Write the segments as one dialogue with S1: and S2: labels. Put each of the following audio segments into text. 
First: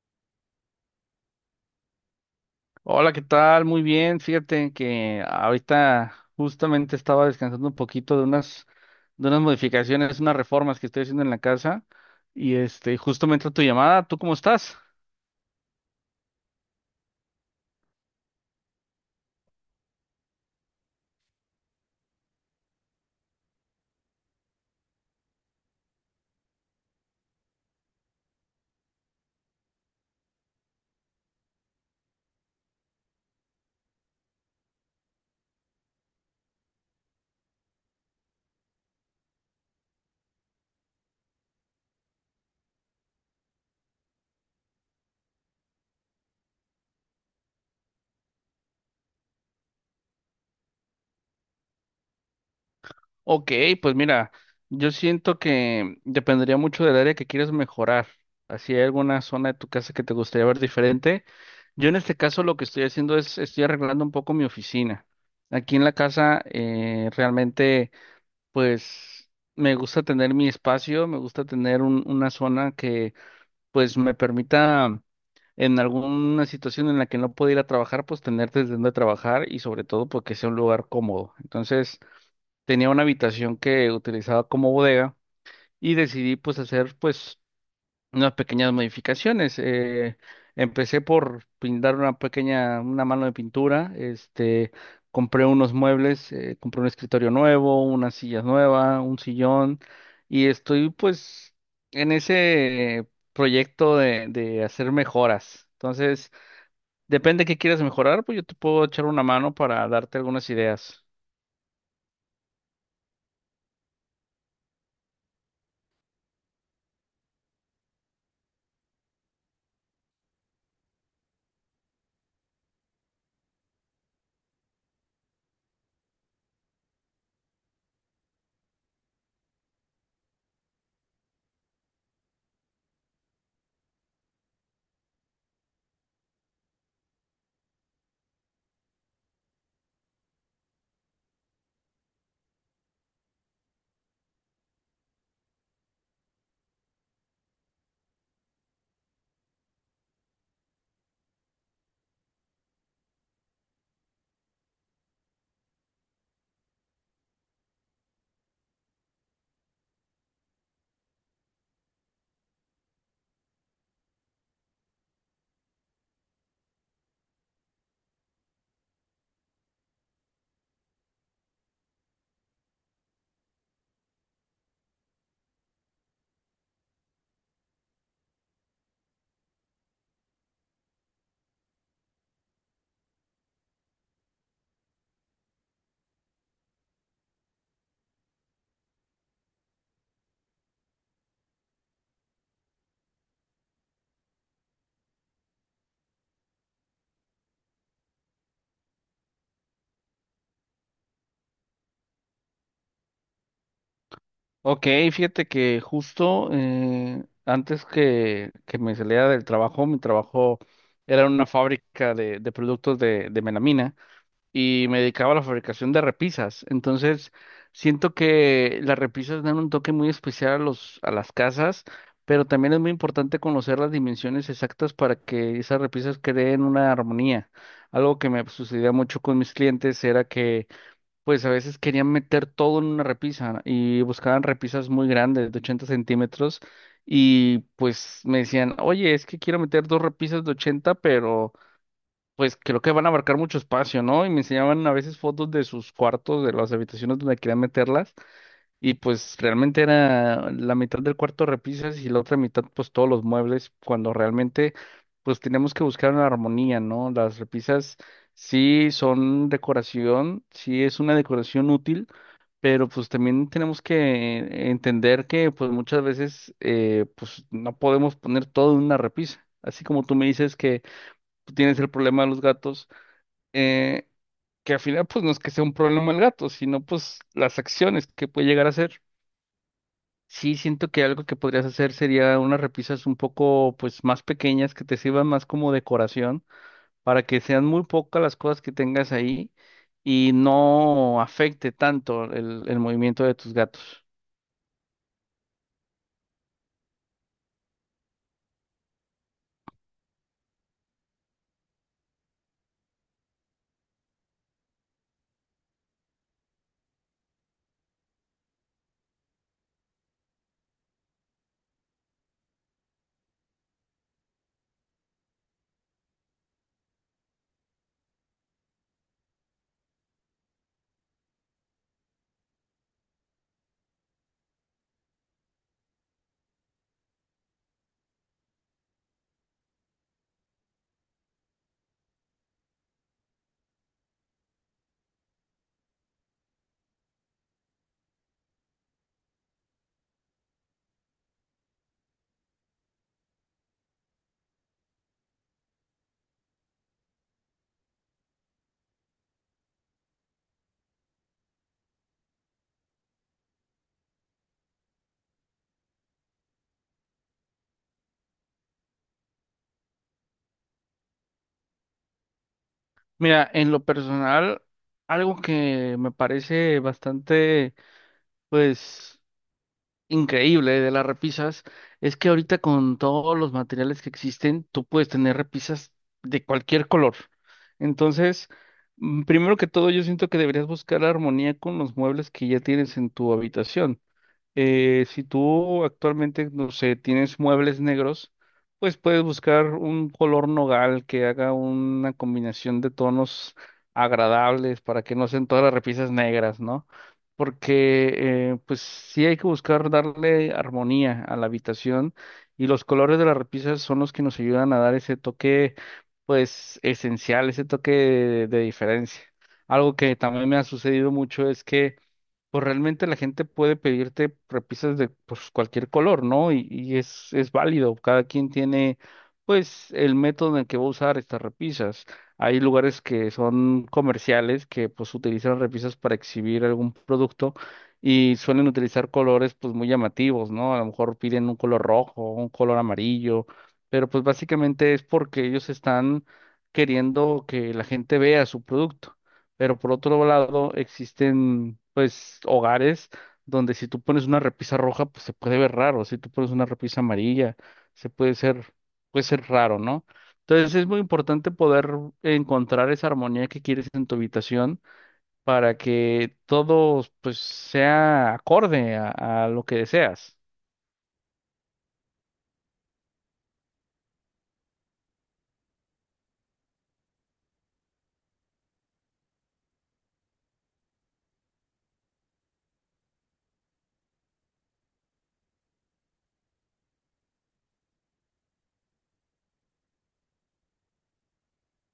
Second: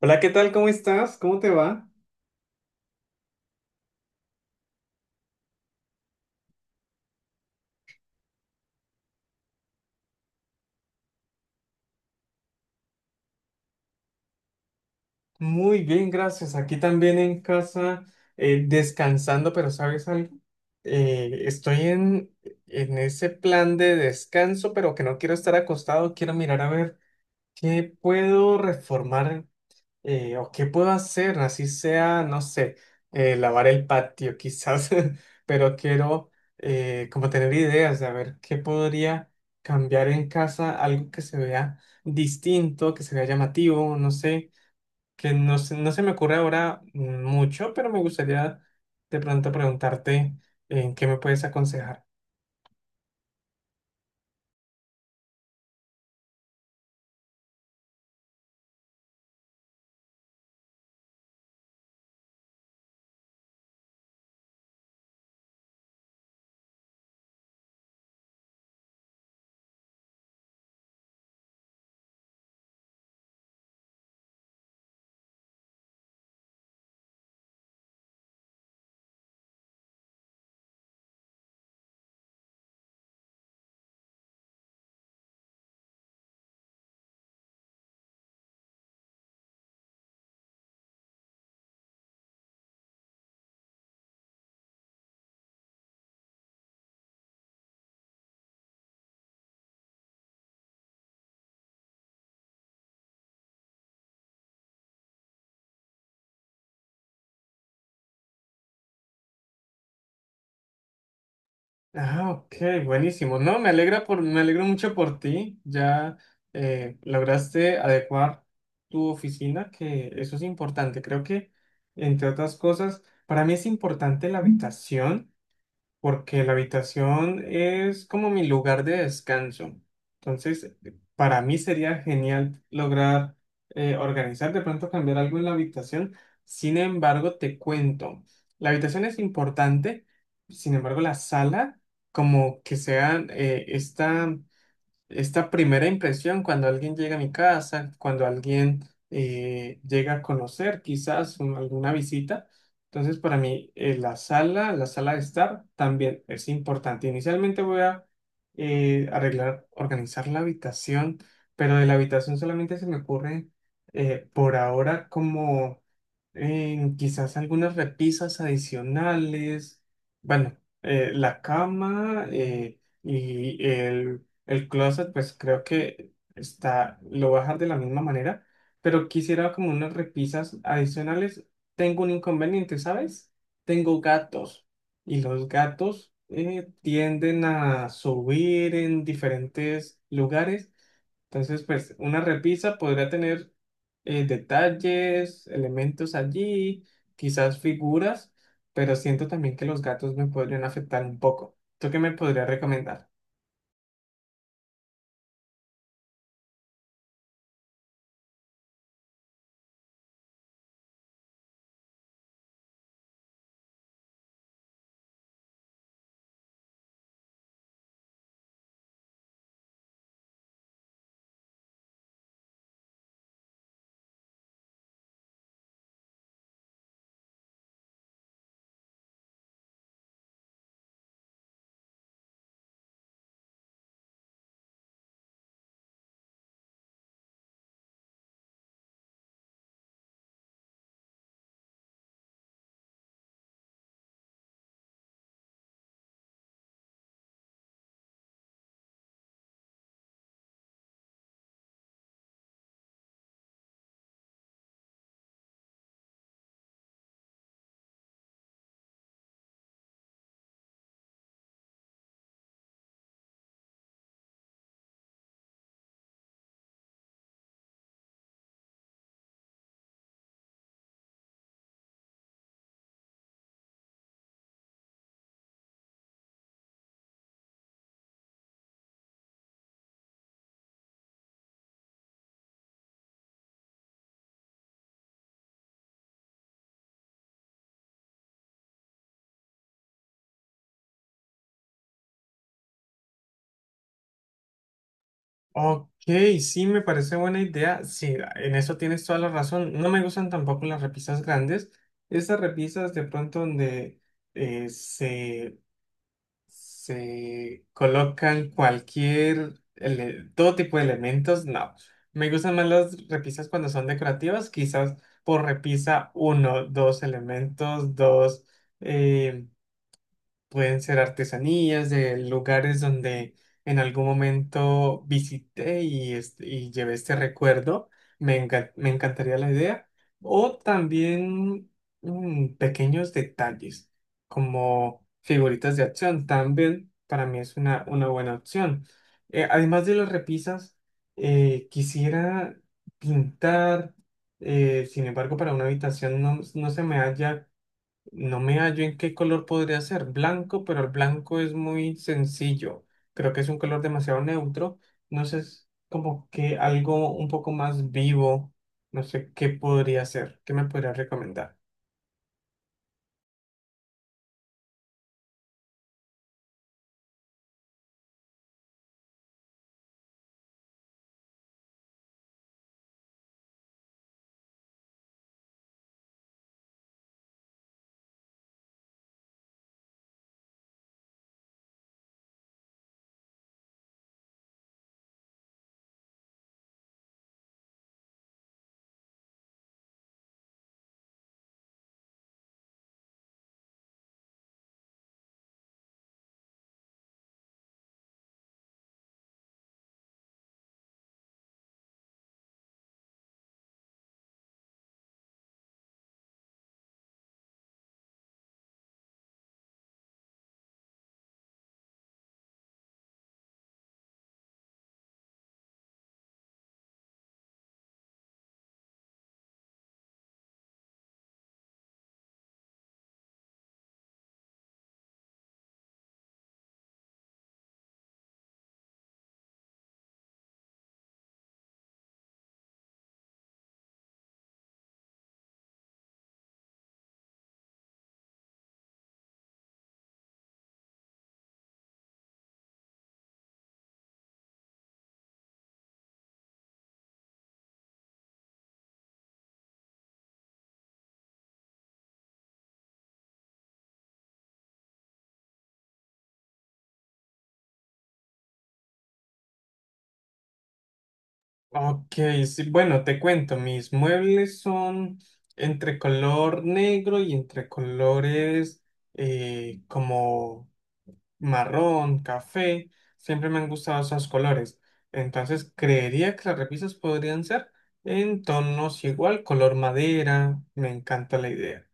S1: Hola, ¿qué tal? ¿Cómo estás? ¿Cómo te va?
S2: Hola, ¿qué tal? Muy bien. Fíjate que ahorita justamente estaba descansando un poquito de unas modificaciones, unas reformas que estoy haciendo en la casa y este, justo me entró tu llamada. ¿Tú cómo estás?
S1: Muy bien, gracias. Aquí también en casa, descansando, pero ¿sabes algo? Eh, estoy en, en ese plan de descanso, pero que no quiero estar acostado, quiero mirar a ver qué puedo reformar. ¿O qué puedo hacer? Así sea, no sé, lavar el patio quizás, pero quiero como tener ideas de a ver qué podría cambiar en casa, algo que se vea distinto, que se vea llamativo, no sé, que no se, no se me ocurre ahora mucho, pero me gustaría de pronto preguntarte en qué me puedes aconsejar.
S2: Ok, pues mira, yo siento que dependería mucho del área que quieres mejorar. Así hay alguna zona de tu casa que te gustaría ver diferente. Yo en este caso lo que estoy haciendo es, estoy arreglando un poco mi oficina. Aquí en la casa realmente... pues me gusta tener mi espacio, me gusta tener una zona que pues me permita en alguna situación en la que no pueda ir a trabajar, pues tener desde donde trabajar y sobre todo porque sea un lugar cómodo. Entonces tenía una habitación que utilizaba como bodega y decidí pues hacer pues unas pequeñas modificaciones. Empecé por pintar una pequeña, una mano de pintura, este, compré unos muebles, compré un escritorio nuevo, unas sillas nuevas, un sillón, y estoy pues en ese proyecto de hacer mejoras. Entonces, depende de qué quieras mejorar, pues yo te puedo echar una mano para darte algunas ideas.
S1: Ah, ok, buenísimo. No, me alegra por, Me alegro mucho por ti. Ya lograste adecuar tu oficina, que eso es importante. Creo que, entre otras cosas, para mí es importante la habitación, porque la habitación es como mi lugar de descanso. Entonces, para mí sería genial lograr organizar, de pronto cambiar algo en la habitación. Sin embargo, te cuento, la habitación es importante, sin embargo, la sala, como que sea esta primera impresión cuando alguien llega a mi casa, cuando alguien llega a conocer quizás alguna visita. Entonces, para mí, la sala de estar también es importante. Inicialmente voy a arreglar, organizar la habitación, pero de la habitación solamente se me ocurre por ahora como quizás algunas repisas adicionales. Bueno, la cama y el closet, pues creo que está, lo voy a dejar de la misma manera, pero quisiera como unas repisas adicionales. Tengo un inconveniente, ¿sabes? Tengo gatos y los gatos tienden a subir en diferentes lugares. Entonces, pues una repisa podría tener detalles, elementos allí, quizás figuras, pero siento también que los gatos me podrían afectar un poco. ¿Tú qué me podrías recomendar?
S2: Ok, fíjate que justo antes que me saliera del trabajo, mi trabajo era en una fábrica de productos de melamina y me dedicaba a la fabricación de repisas. Entonces, siento que las repisas dan un toque muy especial a a las casas, pero también es muy importante conocer las dimensiones exactas para que esas repisas creen una armonía. Algo que me sucedía mucho con mis clientes era que pues a veces querían meter todo en una repisa y buscaban repisas muy grandes, de 80 centímetros, y pues me decían, oye, es que quiero meter dos repisas de 80, pero pues creo que van a abarcar mucho espacio, ¿no? Y me enseñaban a veces fotos de sus cuartos, de las habitaciones donde querían meterlas, y pues realmente era la mitad del cuarto repisas y la otra mitad pues todos los muebles, cuando realmente pues tenemos que buscar una armonía, ¿no? Las repisas sí son decoración, sí es una decoración útil, pero pues también tenemos que entender que pues muchas veces pues no podemos poner todo en una repisa. Así como tú me dices que tú tienes el problema de los gatos, eh, que al final pues no es que sea un problema el gato, sino pues las acciones que puede llegar a hacer. Sí, siento que algo que podrías hacer sería unas repisas un poco pues más pequeñas que te sirvan más como decoración para que sean muy pocas las cosas que tengas ahí y no afecte tanto el movimiento de tus gatos.
S1: Ok, sí, me parece buena idea. Sí, en eso tienes toda la razón. No me gustan tampoco las repisas grandes. Esas repisas de pronto donde eh, se, se colocan todo tipo de elementos, no. Me gustan más las repisas cuando son decorativas, quizás por repisa uno, dos elementos, dos, em, pueden ser artesanías de lugares donde en algún momento visité y, y llevé este recuerdo. Me encantaría la idea. O también pequeños detalles como figuritas de acción. También para mí es una buena opción. Además de las repisas, quisiera pintar. Sin embargo, para una habitación no me hallo en qué color podría ser. Blanco, pero el blanco es muy sencillo. Creo que es un color demasiado neutro. No sé, es como que algo un poco más vivo. No sé qué podría ser. ¿Qué me podría recomendar?
S2: Mira, en lo personal, algo que me parece bastante pues increíble de las repisas es que ahorita con todos los materiales que existen, tú puedes tener repisas de cualquier color. Entonces, primero que todo, yo siento que deberías buscar armonía con los muebles que ya tienes en tu habitación. Si tú actualmente, no sé, tienes muebles negros, pues puedes buscar un color nogal que haga una combinación de tonos agradables para que no sean todas las repisas negras, ¿no? Porque pues sí hay que buscar darle armonía a la habitación y los colores de las repisas son los que nos ayudan a dar ese toque, pues esencial, ese toque de diferencia. Algo que también me ha sucedido mucho es que pues realmente la gente puede pedirte repisas de pues, cualquier color, ¿no? Y es válido, cada quien tiene pues el método en el que va a usar estas repisas. Hay lugares que son comerciales que pues utilizan repisas para exhibir algún producto y suelen utilizar colores pues muy llamativos, ¿no? A lo mejor piden un color rojo, un color amarillo, pero pues básicamente es porque ellos están queriendo que la gente vea su producto. Pero por otro lado, existen pues hogares donde si tú pones una repisa roja, pues se puede ver raro. Si tú pones una repisa amarilla, se puede ser raro, ¿no? Entonces es muy importante poder encontrar esa armonía que quieres en tu habitación para que todo pues sea acorde a lo que deseas.
S1: Ok, sí, bueno, te cuento. Mis muebles son entre color negro y entre colores como marrón, café, siempre me han gustado esos colores. Entonces creería que las repisas podrían ser en tonos igual, color madera, me encanta la idea.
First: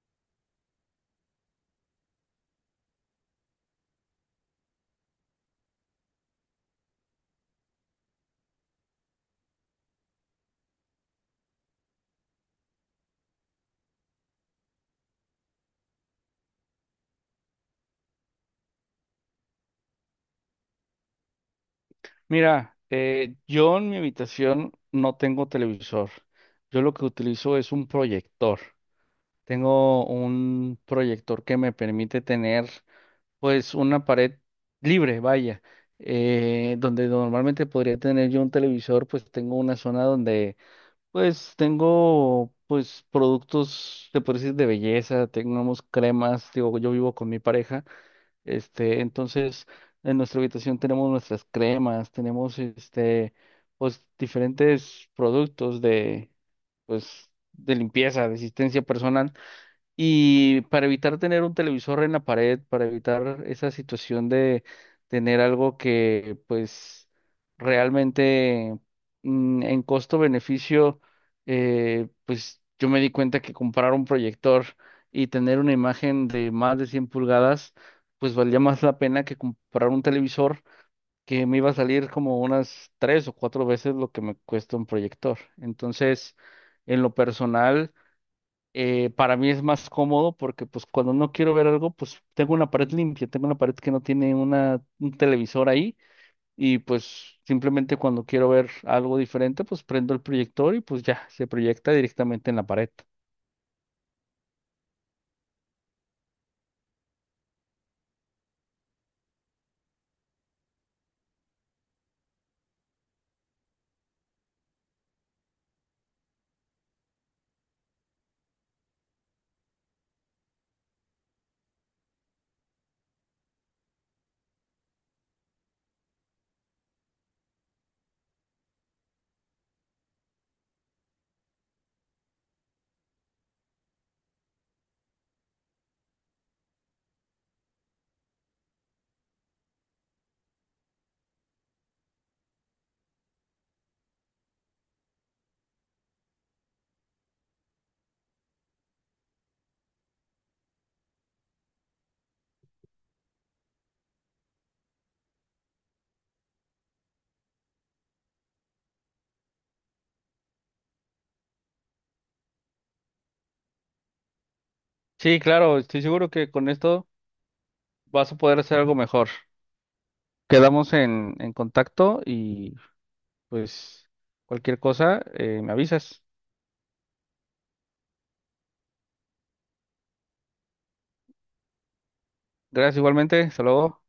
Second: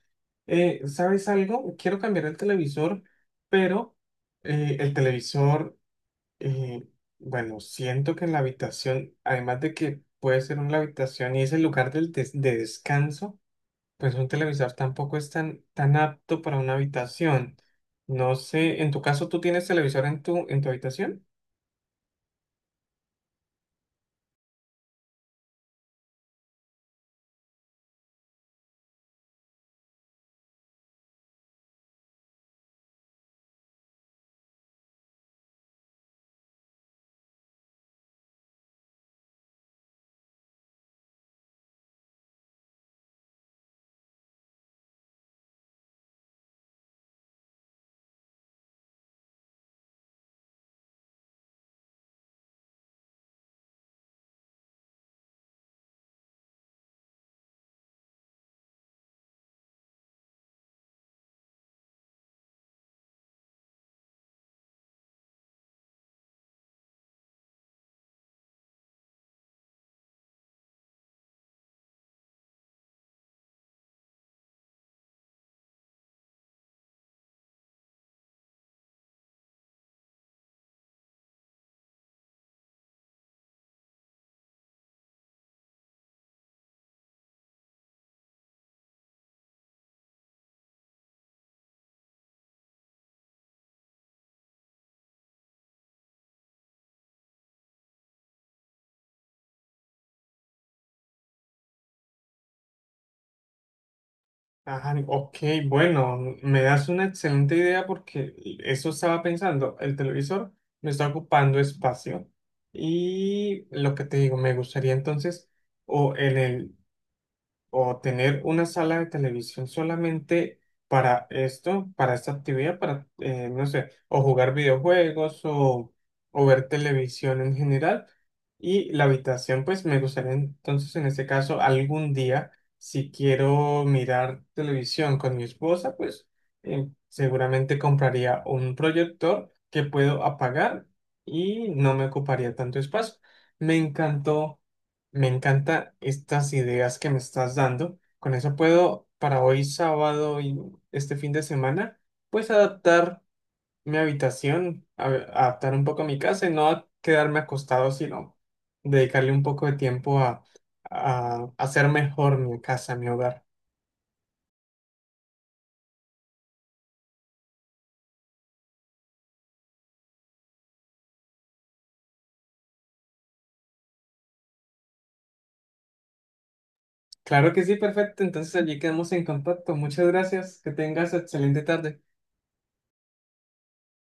S1: ¿Sabes algo? Quiero cambiar el televisor, pero eh, el televisor, eh, bueno, siento que en la habitación, además de que puede ser una habitación y es el lugar de descanso, pues un televisor tampoco es tan, tan apto para una habitación. No sé, en tu caso, ¿tú tienes televisor en en tu habitación?
S2: Mira, yo en mi habitación no tengo televisor. Yo lo que utilizo es un proyector. Tengo un proyector que me permite tener pues una pared libre, vaya, donde normalmente podría tener yo un televisor, pues tengo una zona donde pues tengo pues productos, te puedo decir, de belleza, tenemos cremas, digo, yo vivo con mi pareja, este, entonces en nuestra habitación tenemos nuestras cremas, tenemos este, pues diferentes productos de pues de limpieza, de asistencia personal. Y para evitar tener un televisor en la pared, para evitar esa situación de tener algo que pues realmente en costo-beneficio, pues yo me di cuenta que comprar un proyector y tener una imagen de más de 100 pulgadas, pues valía más la pena que comprar un televisor que me iba a salir como unas 3 o 4 veces lo que me cuesta un proyector. Entonces, en lo personal para mí es más cómodo porque pues cuando no quiero ver algo, pues tengo una pared limpia, tengo una pared que no tiene un televisor ahí y pues simplemente cuando quiero ver algo diferente, pues prendo el proyector y pues ya se proyecta directamente en la pared.
S1: Ajá, ok, bueno, me das una excelente idea porque eso estaba pensando. El televisor me está ocupando espacio. Y lo que te digo, me gustaría entonces, o en el o tener una sala de televisión solamente para esto, para esta actividad, para, no sé, o jugar videojuegos o ver televisión en general. Y la habitación, pues me gustaría entonces en ese caso algún día, si quiero mirar televisión con mi esposa, pues seguramente compraría un proyector que puedo apagar y no me ocuparía tanto espacio. Me encantó Me encantan estas ideas que me estás dando. Con eso puedo, para hoy sábado y este fin de semana, pues adaptar mi habitación, adaptar un poco mi casa y no quedarme acostado, sino dedicarle un poco de tiempo a hacer mejor mi casa, mi hogar.
S2: Sí, claro, estoy seguro que con esto vas a poder hacer algo mejor. Quedamos en contacto y pues cualquier cosa, me avisas.
S1: Claro que sí, perfecto. Entonces allí quedamos en contacto. Muchas gracias. Que tengas excelente tarde.
S2: Gracias igualmente, hasta luego.